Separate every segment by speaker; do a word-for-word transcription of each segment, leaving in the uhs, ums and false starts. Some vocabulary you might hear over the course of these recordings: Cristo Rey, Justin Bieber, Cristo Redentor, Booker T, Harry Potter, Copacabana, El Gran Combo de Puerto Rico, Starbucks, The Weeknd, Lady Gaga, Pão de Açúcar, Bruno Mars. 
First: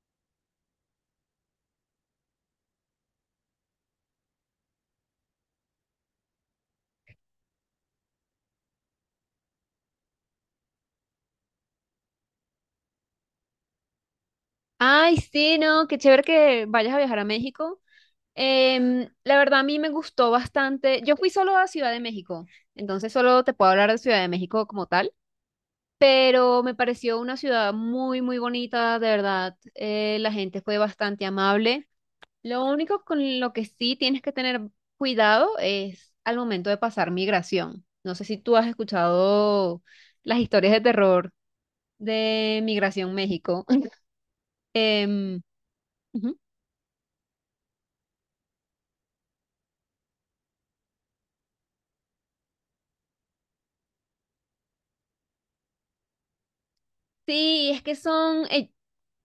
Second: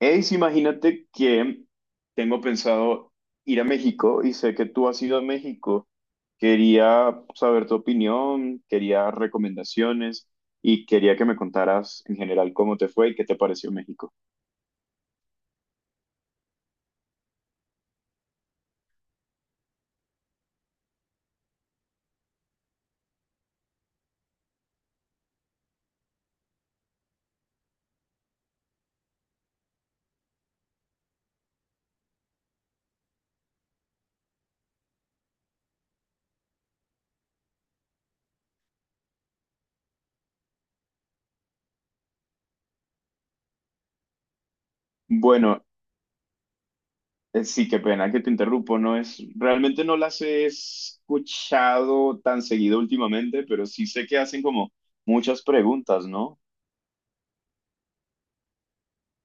Speaker 1: Ace, imagínate que tengo pensado ir a México y sé que tú has ido a México. Quería saber tu opinión, quería recomendaciones y quería que me contaras en general cómo te fue y qué te pareció México.
Speaker 2: Ay, sí, no, qué chévere que vayas a viajar a México. Em, la verdad a mí me gustó bastante. Yo fui solo a Ciudad de México, entonces solo te puedo hablar de Ciudad de México como tal, pero me pareció una ciudad muy, muy bonita, de verdad. Eh, la gente fue bastante amable. Lo único con lo que sí tienes que tener cuidado es al momento de pasar migración. No sé si tú has escuchado las historias de terror de Migración México. Em,
Speaker 1: Bueno,
Speaker 2: ujú.
Speaker 1: eh, sí, qué pena que te interrumpo, no es, realmente no las he escuchado tan seguido últimamente, pero sí sé que hacen como muchas preguntas, ¿no?
Speaker 2: Sí, es que son, eh,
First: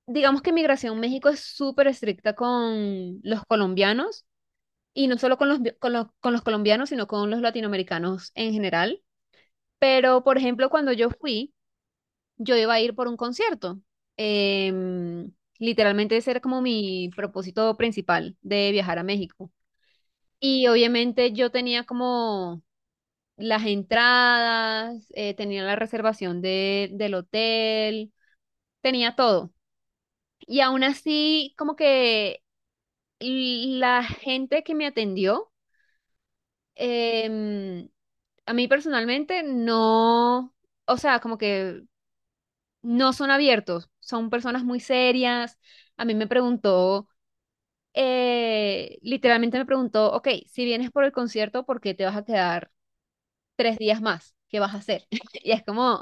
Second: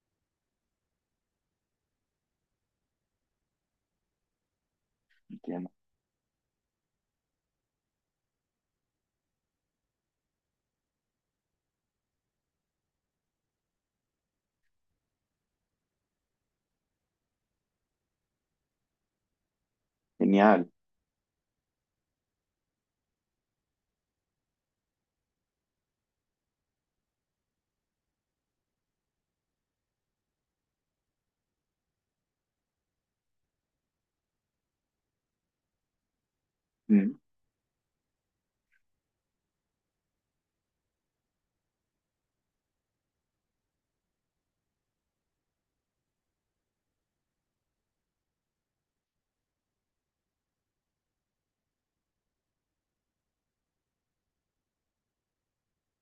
Speaker 2: digamos que Migración México es súper estricta con los colombianos y no solo con los,
Speaker 1: Entiendo.
Speaker 2: vi- con los, con los colombianos, sino con los latinoamericanos en general. Pero, por ejemplo, cuando yo fui, yo iba a ir por un concierto. Em, Literalmente ese era como mi propósito principal de viajar a México. Y
Speaker 1: Genial.
Speaker 2: obviamente yo tenía como las entradas, eh, tenía la reservación de, del hotel, tenía todo. Y aún así, como que la gente que me atendió,
Speaker 1: Mm.
Speaker 2: em, a mí personalmente no, o sea, como que no son abiertos, son personas muy serias. A mí me preguntó, eh, literalmente me preguntó, ok, si vienes por el concierto, ¿por qué te vas a quedar tres días más? ¿Qué vas a hacer? Y es como...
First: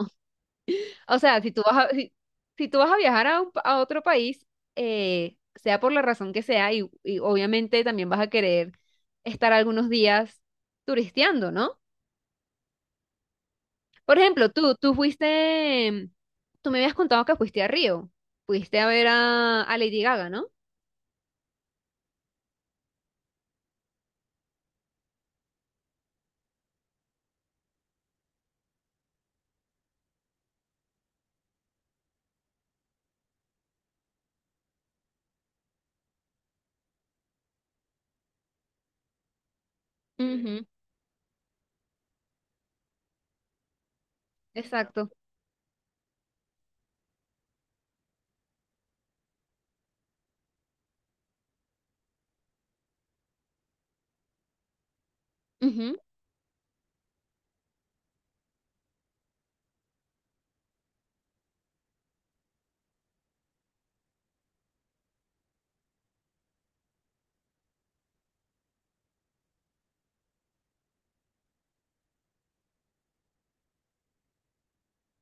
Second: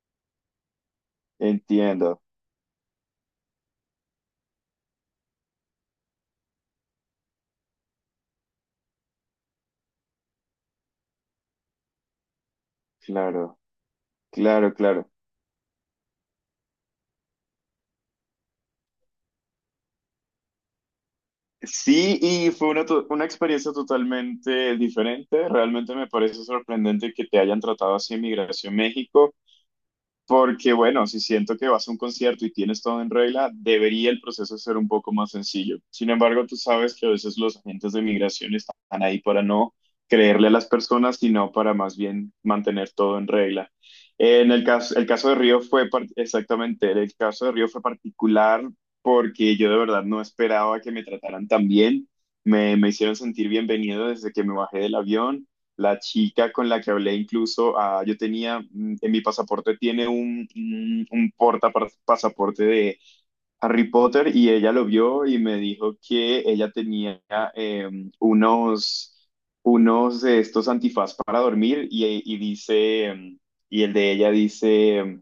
Speaker 2: O sea, si tú vas a, si,
Speaker 1: Entiendo.
Speaker 2: si tú vas a viajar a, un pa- a otro país, eh, sea por la razón que sea, y, y obviamente también vas a querer estar algunos días turisteando, ¿no?
Speaker 1: Claro,
Speaker 2: Por ejemplo,
Speaker 1: claro,
Speaker 2: tú, tú
Speaker 1: claro.
Speaker 2: fuiste, tú me habías contado que fuiste a Río, fuiste a ver a, a Lady Gaga, ¿no?
Speaker 1: Sí, y fue una, to- una experiencia totalmente diferente. Realmente me parece sorprendente que te hayan tratado así en Migración México. Porque bueno, si siento que vas a un concierto y tienes todo en regla, debería el proceso ser un poco más sencillo. Sin embargo, tú sabes que a veces los agentes de migración están ahí para no creerle a
Speaker 2: Ujú,
Speaker 1: las personas, sino para más bien mantener todo en regla. En el caso, el
Speaker 2: exacto.
Speaker 1: caso de Río fue par- exactamente, el caso de Río fue particular porque yo de verdad no esperaba que me trataran tan bien. Me, me hicieron sentir bienvenido desde que me bajé del avión.
Speaker 2: Ujú.
Speaker 1: La chica con la que hablé incluso, ah, yo tenía, mm, en mi pasaporte tiene un, un, un porta par- pasaporte de Harry Potter y ella lo vio y me dijo que ella tenía eh, unos, unos de estos antifaz para dormir y, y dice, mm, y el de ella dice,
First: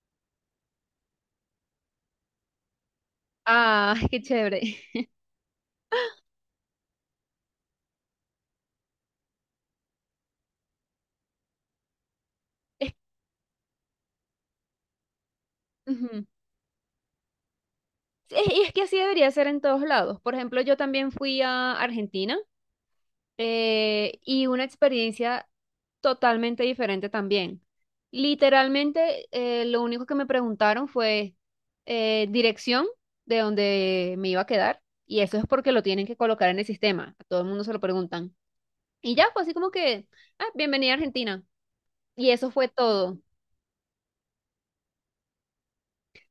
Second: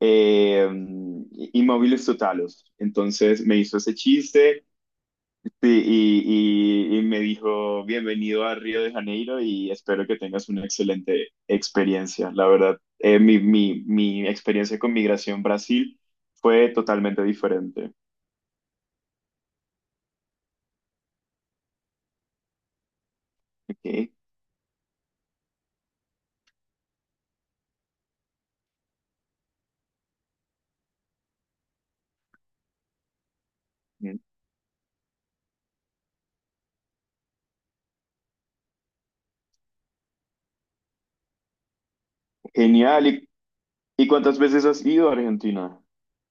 Speaker 1: eh, mm, inmóviles totalos. Entonces me hizo ese
Speaker 2: Ah, qué chévere.
Speaker 1: chiste. Sí, y, y, y me dijo, bienvenido a Río de Janeiro y espero que tengas una excelente experiencia. La verdad,
Speaker 2: Es,
Speaker 1: eh, mi, mi, mi experiencia con Migración Brasil
Speaker 2: ujú.
Speaker 1: fue totalmente diferente.
Speaker 2: Sí, Es- y es que así debería ser en todos lados. Por ejemplo, yo también fui a Argentina
Speaker 1: Ok.
Speaker 2: eh, y una experiencia totalmente diferente también. Literalmente, eh, lo único que me preguntaron fue eh, dirección de donde
Speaker 1: Mm.
Speaker 2: me iba a quedar, y eso es porque lo tienen que colocar en el sistema. A todo el mundo se lo preguntan. Y ya fue así como que, ah, bienvenida a Argentina. Y eso fue
Speaker 1: Genial.
Speaker 2: todo.
Speaker 1: ¿Y, y cuántas veces has ido a Argentina?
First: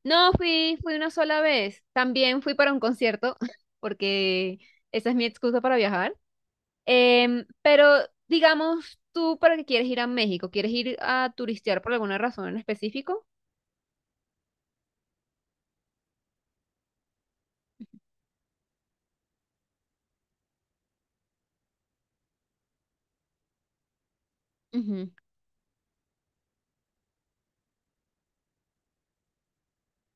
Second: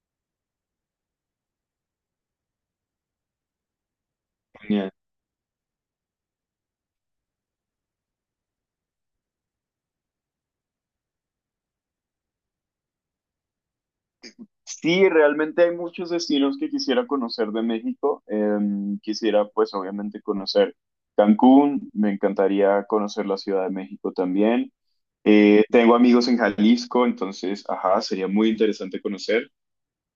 Speaker 2: No, fui, fui una sola vez. También fui para un concierto, porque
Speaker 1: Genial.
Speaker 2: esa es mi excusa para viajar. Em, pero digamos, tú para qué quieres ir a México, ¿quieres ir a turistear por alguna razón en específico?
Speaker 1: Sí, realmente hay muchos destinos que quisiera conocer de México. Em, quisiera, pues, obviamente conocer Cancún. Me encantaría conocer la Ciudad de México también.
Speaker 2: Ujú.
Speaker 1: Eh, tengo amigos en Jalisco, entonces, ajá, sería muy interesante conocer.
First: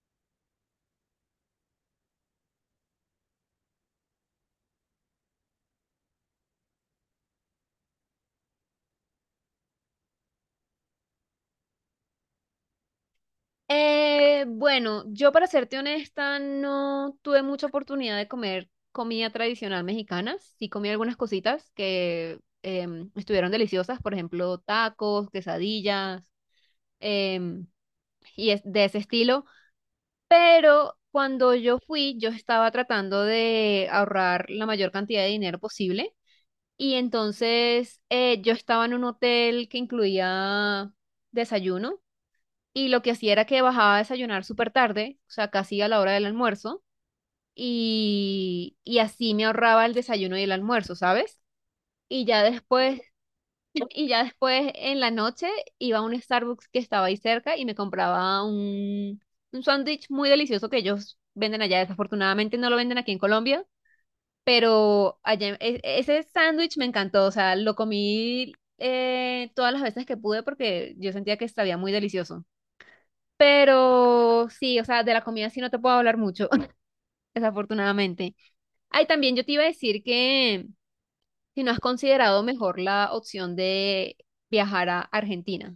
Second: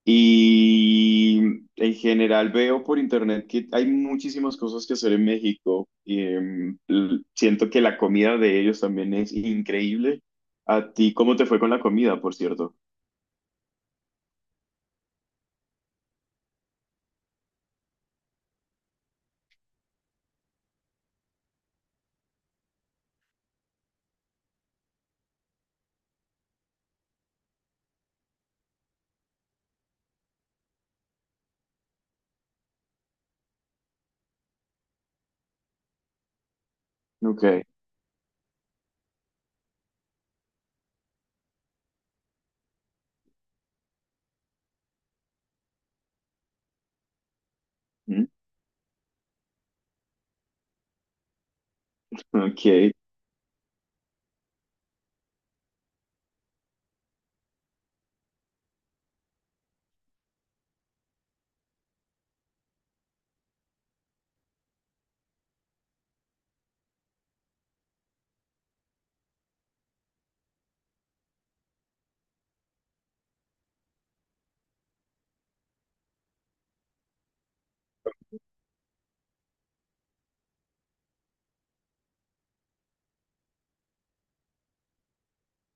Speaker 1: Y en general veo por internet que hay muchísimas cosas que hacer en México. Y, em, l- siento que la comida de ellos también es increíble. ¿A ti cómo te fue con la comida, por cierto?
Speaker 2: Eh, bueno, yo para serte honesta no tuve mucha oportunidad de comer comida tradicional mexicana. Sí comí algunas cositas que em, estuvieron deliciosas, por ejemplo, tacos, quesadillas em, y es de ese estilo. Pero cuando yo fui, yo estaba tratando de ahorrar la mayor cantidad de dinero posible. Y
Speaker 1: Ok.
Speaker 2: entonces eh, yo estaba en un hotel que incluía desayuno y lo que hacía era que bajaba a desayunar súper tarde, o sea, casi a la hora del almuerzo,
Speaker 1: Mm.
Speaker 2: y, y así me ahorraba el desayuno y el almuerzo, ¿sabes? Y ya
Speaker 1: Ok.
Speaker 2: después, y ya después en la noche iba a un Starbucks que estaba ahí cerca y me compraba un, un sándwich muy delicioso que ellos venden allá. Desafortunadamente no lo venden aquí en Colombia, pero allá, e- ese sándwich me encantó, o sea, lo comí eh, todas las veces que pude porque yo sentía que sabía muy delicioso. Pero sí, o sea, de la comida sí no te puedo hablar mucho, desafortunadamente. Ay, también yo te iba a decir que si no has considerado mejor la opción de viajar a Argentina.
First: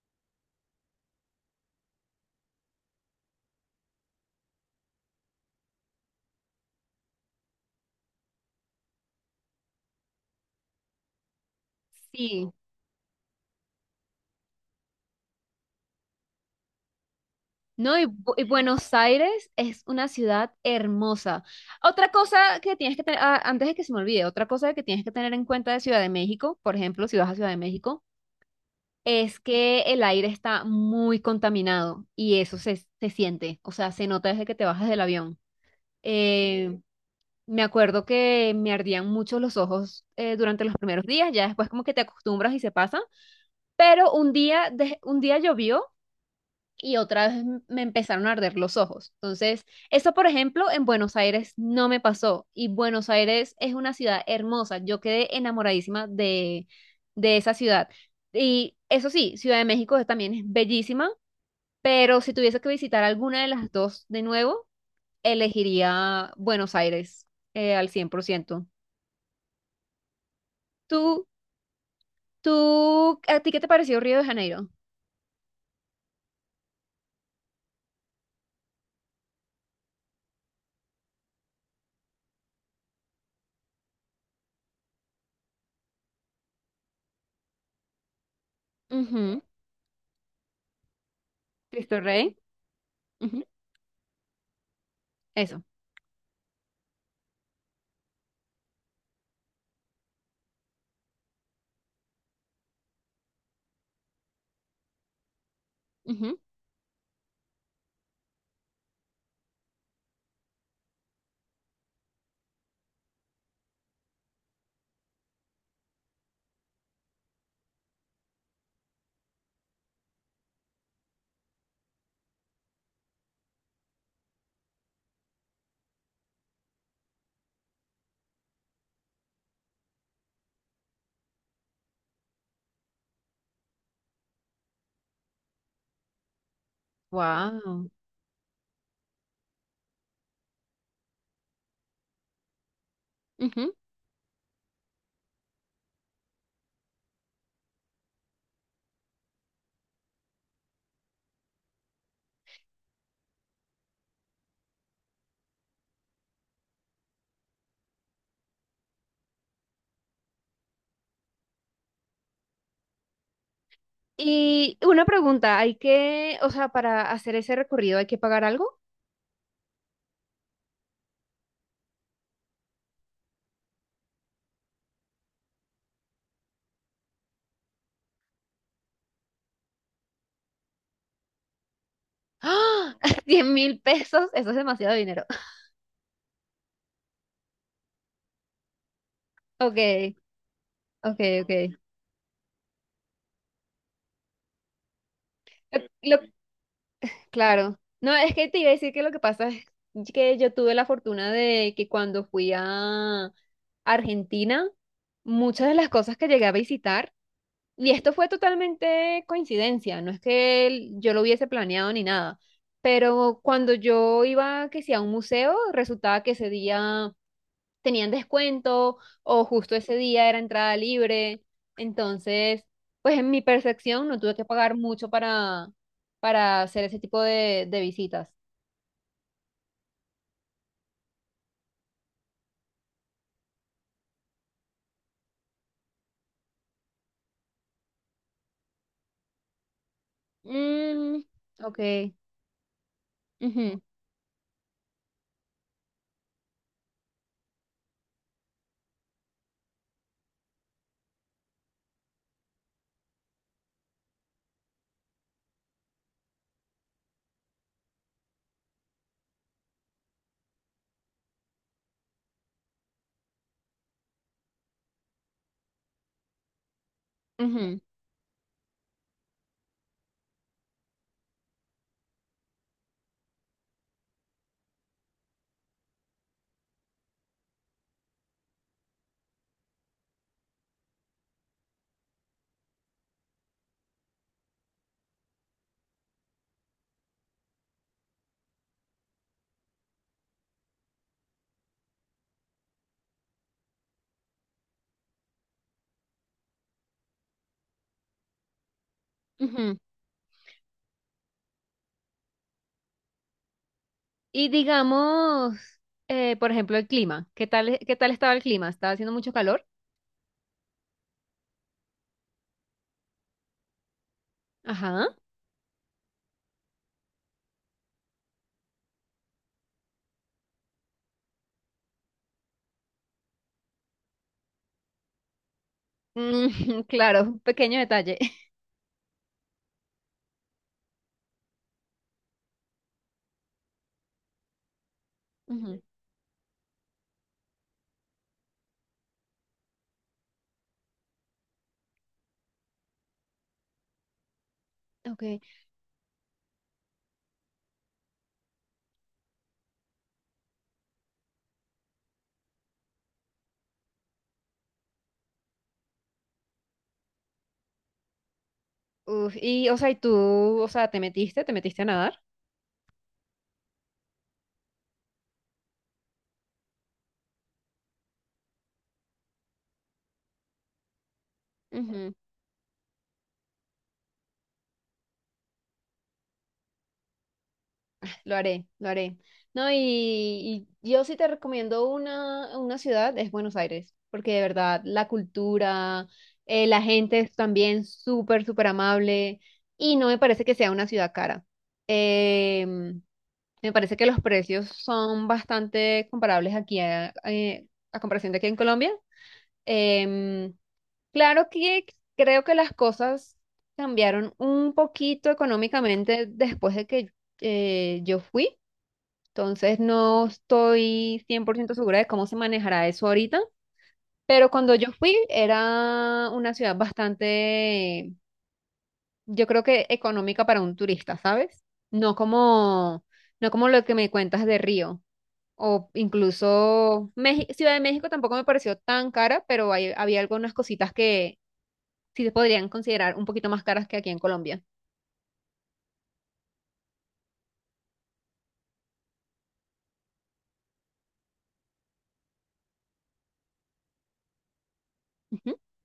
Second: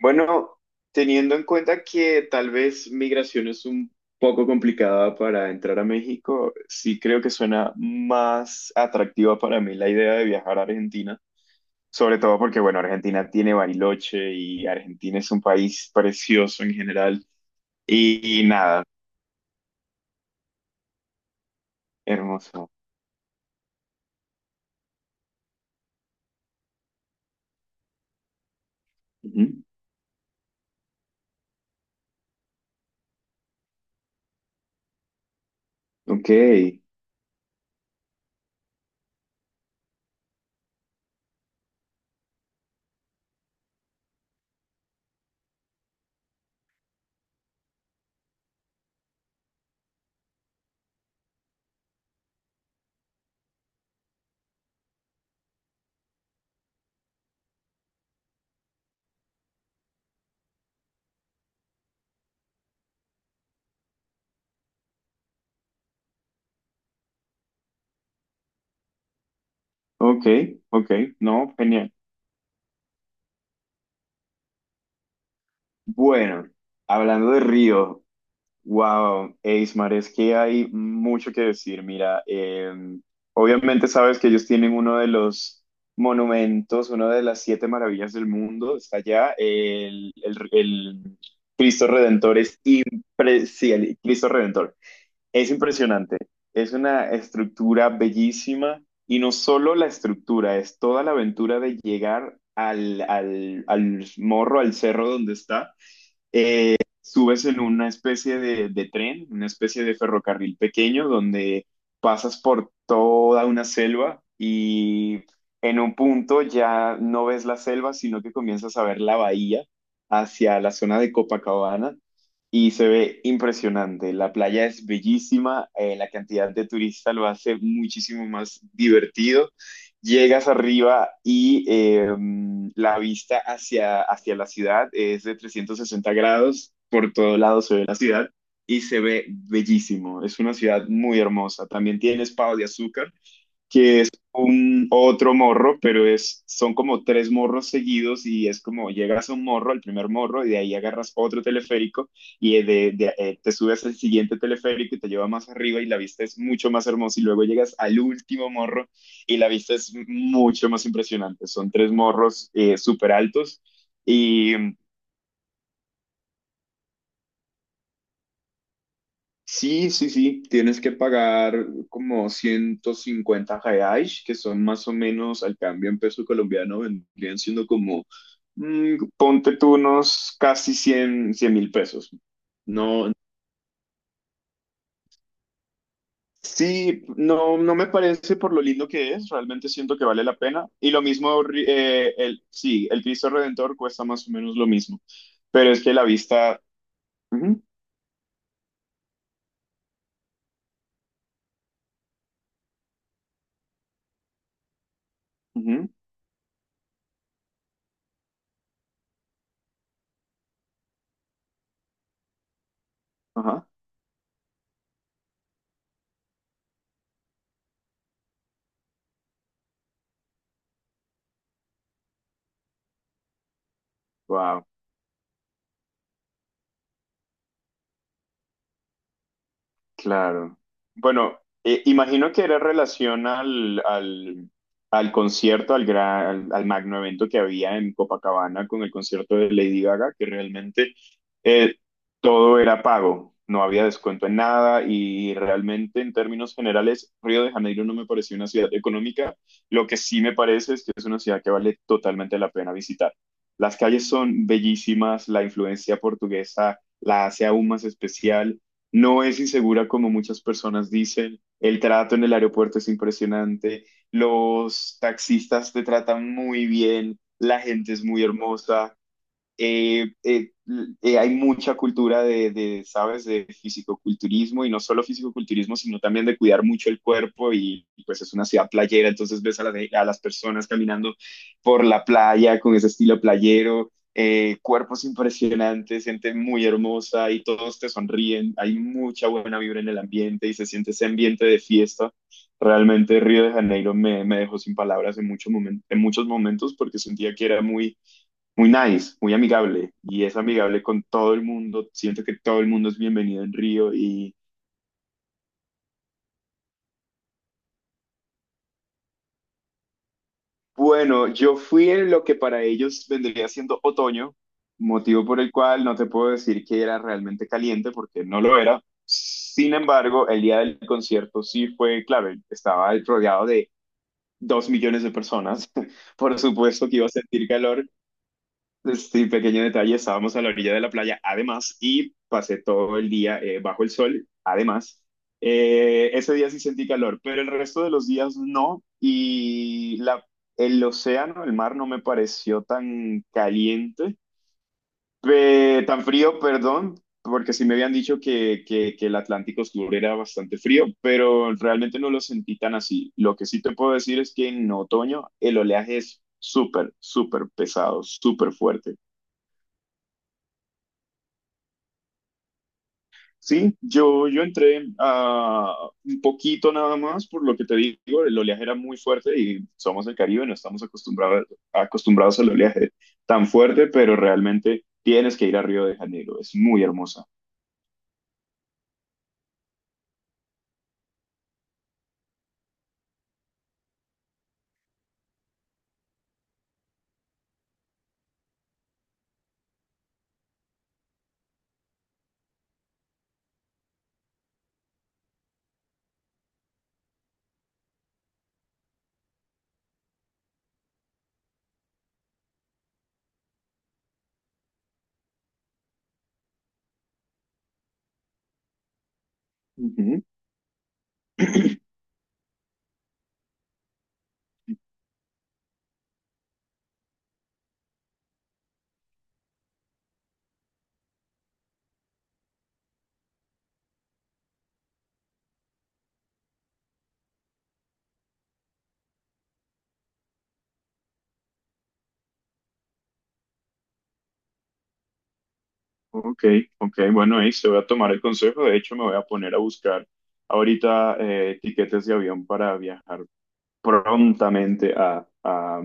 Speaker 1: Bueno, teniendo en cuenta que tal vez migración es un poco complicada para entrar a México, sí creo que suena más atractiva para mí la idea de viajar a Argentina, sobre todo
Speaker 2: Sí.
Speaker 1: porque, bueno, Argentina tiene Bariloche y Argentina es un país precioso en general
Speaker 2: No, y, Bu-
Speaker 1: y,
Speaker 2: y
Speaker 1: y nada,
Speaker 2: Buenos Aires es una ciudad hermosa. Otra cosa
Speaker 1: hermoso.
Speaker 2: que tienes que tener, ah, antes de que se me olvide, otra cosa que tienes que tener en cuenta de Ciudad de México, por ejemplo, si vas a Ciudad de México, es
Speaker 1: Ujú.
Speaker 2: que el aire está muy contaminado y eso se, se siente, o sea, se nota desde que te bajas del avión.
Speaker 1: Ok,
Speaker 2: Eh, Me acuerdo que me ardían mucho los ojos eh, durante los primeros días, ya después como que te acostumbras y se pasa, pero un día, de- un día llovió y otra vez me empezaron a arder los ojos. Entonces, eso, por ejemplo, en Buenos Aires no me pasó. Y Buenos Aires es una ciudad hermosa. Yo quedé enamoradísima de, de esa ciudad. Y eso sí, Ciudad de México es- también es bellísima, pero si tuviese que visitar alguna de las dos de nuevo, elegiría Buenos Aires eh, al cien por ciento.
Speaker 1: ok, ok,
Speaker 2: ¿Tú,
Speaker 1: no, genial.
Speaker 2: tú, a ti qué te pareció Río de Janeiro?
Speaker 1: Bueno, hablando de Río. Wow, eh, es que hay mucho que decir. Mira, eh, obviamente sabes que ellos tienen uno de los monumentos, una de las siete maravillas del mundo, está allá.
Speaker 2: Ujú.
Speaker 1: El, el- el Cristo
Speaker 2: Cristo Rey.
Speaker 1: Redentor es
Speaker 2: Ujú.
Speaker 1: impre- sí, el Cristo Redentor es
Speaker 2: Eso.
Speaker 1: impresionante. Es una estructura bellísima y no solo la estructura, es toda la aventura de llegar al, al al morro, al cerro donde está, subes en una especie de, de tren, una especie de ferrocarril pequeño donde pasas por toda una selva y en un punto ya no ves la selva, sino que comienzas a ver la bahía hacia la zona de Copacabana y se ve impresionante. La playa es bellísima, eh, la cantidad de turistas lo hace muchísimo más divertido. Llegas arriba y eh, la vista hacia, hacia la ciudad es de 360 grados, por todo lado se ve
Speaker 2: Wow.
Speaker 1: la ciudad y se ve bellísimo. Es una ciudad muy hermosa. También tiene pavos de azúcar, que es un otro morro, pero es, son como tres morros seguidos y es como llegas a un morro, al primer morro, y de ahí agarras otro teleférico y de, de- eh, te subes al siguiente teleférico y te lleva más arriba y la vista es mucho más hermosa y luego llegas al último morro y la vista es mucho más impresionante. Son tres morros eh, súper altos.
Speaker 2: Y una pregunta, ¿hay que, o sea, para hacer ese recorrido hay que pagar algo?
Speaker 1: Sí, sí, sí, tienes que pagar como ciento cincuenta reais, que son más o menos al cambio en peso colombiano, vendrían siendo como, mm, ponte tú unos casi cien, cien mil pesos.
Speaker 2: ¡Ah!
Speaker 1: No,
Speaker 2: cien mil pesos, eso es demasiado dinero.
Speaker 1: sí, no, no me parece, por lo lindo que es, realmente siento que
Speaker 2: Ok,
Speaker 1: vale la pena. Y lo
Speaker 2: ok,
Speaker 1: mismo,
Speaker 2: ok.
Speaker 1: ri- eh, el, sí, el Cristo Redentor cuesta más o menos lo mismo, pero es
Speaker 2: Lo-
Speaker 1: que la
Speaker 2: lo-
Speaker 1: vista, ujú,
Speaker 2: claro. No, es que te iba a decir que lo que pasa es que yo tuve la fortuna de que cuando fui a Argentina, muchas de
Speaker 1: ujú,
Speaker 2: las cosas que llegué a visitar. Y esto fue totalmente coincidencia, no es que el- yo lo hubiese planeado ni nada, pero cuando yo iba, que si a un museo, resultaba que ese día tenían descuento o justo ese día era entrada libre, entonces, pues en mi percepción no tuve que
Speaker 1: ajá.
Speaker 2: pagar mucho para, para hacer ese tipo de, de visitas.
Speaker 1: Claro. Bueno, eh, imagino que era relación al, al, al concierto, al, gran, al, al magno evento que había en Copacabana con el concierto de Lady Gaga, que realmente
Speaker 2: Mm,
Speaker 1: eh,
Speaker 2: ok.
Speaker 1: todo era pago, no
Speaker 2: Ujú,
Speaker 1: había descuento en nada y realmente en términos generales Río de Janeiro no me pareció una ciudad económica, lo que sí me parece es que es una ciudad que vale totalmente la pena visitar. Las calles son bellísimas, la influencia portuguesa la hace aún más especial. No es insegura como muchas personas dicen. El trato en el aeropuerto es impresionante. Los taxistas te tratan muy bien. La
Speaker 2: ujú,
Speaker 1: gente es muy hermosa. eh, eh, eh, Hay mucha cultura de, de, ¿sabes?, de fisicoculturismo y no solo fisicoculturismo, sino también de cuidar mucho el cuerpo y, y pues es una ciudad playera, entonces ves a las, a las personas caminando por la playa con ese estilo playero, eh, cuerpos impresionantes, gente muy hermosa y todos te sonríen, hay mucha buena vibra en el ambiente y se siente ese ambiente de fiesta. Realmente Río de Janeiro me, me dejó sin palabras en, mucho momen en muchos momentos porque sentía que era muy muy nice, muy
Speaker 2: ujú.
Speaker 1: amigable y es amigable con todo el mundo. Siento que todo el mundo es bienvenido en Río y
Speaker 2: Y digamos, eh, por ejemplo, el clima, ¿qué tal, qué tal estaba el clima? ¿Estaba haciendo mucho calor?
Speaker 1: bueno, yo fui en lo que para ellos vendría siendo otoño,
Speaker 2: Ajá.
Speaker 1: motivo por el cual no te puedo decir que era realmente caliente porque no lo era. Sin embargo, el día del concierto sí fue, clave, estaba rodeado de dos millones de personas. Por
Speaker 2: Mm,
Speaker 1: supuesto que iba a
Speaker 2: claro, un
Speaker 1: sentir
Speaker 2: pequeño
Speaker 1: calor.
Speaker 2: detalle.
Speaker 1: Pues sí, pequeño detalle, estábamos a la orilla de la playa, además, y pasé todo el día eh, bajo el sol, además.
Speaker 2: Ujú.
Speaker 1: Eh, ese día sí sentí calor, pero el resto de los días no, y la, el océano, el mar, no me pareció tan caliente,
Speaker 2: Ok.
Speaker 1: pe- tan frío, perdón, porque sí me habían dicho que, que, que el Atlántico Sur era bastante frío, pero realmente no lo sentí tan así. Lo que sí te puedo decir es que en otoño el oleaje es súper, súper pesado, súper fuerte.
Speaker 2: Uf, y, o sea, y tú, o sea, ¿te metiste? ¿Te metiste a nadar?
Speaker 1: Sí, yo, yo entré a un poquito nada más, por lo que te digo, el oleaje era muy fuerte y somos del Caribe, no estamos acostumbrados,
Speaker 2: Ujú.
Speaker 1: acostumbrados al oleaje tan fuerte, pero realmente tienes que ir a Río de Janeiro, es muy hermosa.
Speaker 2: Lo haré, lo haré. No, y, y yo sí te recomiendo una, una ciudad, es Buenos Aires, porque de verdad la cultura, eh, la gente es también súper, súper amable y no me parece que sea una ciudad cara. Em, Me parece que los precios son bastante comparables aquí a, eh, a comparación de aquí en Colombia. Em, Claro que creo que las cosas cambiaron un poquito económicamente después de que eh, yo fui, entonces
Speaker 1: Ujú.
Speaker 2: no estoy cien por ciento segura de cómo se manejará eso ahorita, pero cuando yo fui era una ciudad bastante, yo creo que económica para un turista, ¿sabes? No como, no como lo que me cuentas de Río. O incluso Meji- Ciudad de México tampoco me pareció tan cara, pero hay- había algunas cositas que sí se podrían considerar un poquito más caras que aquí en Colombia.
Speaker 1: Ok, ok, bueno, ahí se voy a tomar el consejo, de hecho me voy a poner a buscar ahorita eh, tiquetes de avión para viajar prontamente a,
Speaker 2: Ujú,
Speaker 1: a,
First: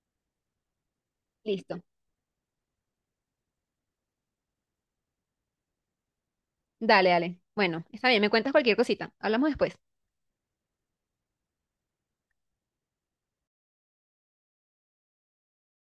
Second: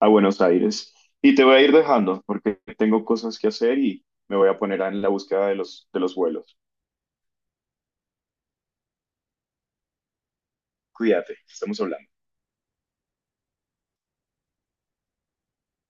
Speaker 1: a Buenos Aires. Y te voy a ir
Speaker 2: listo.
Speaker 1: dejando porque tengo cosas que hacer y me voy a poner en la búsqueda de los, de los vuelos.
Speaker 2: Dale, dale. Bueno, está bien, me cuentas cualquier cosita. Hablamos después.
Speaker 1: Cuídate, estamos hablando.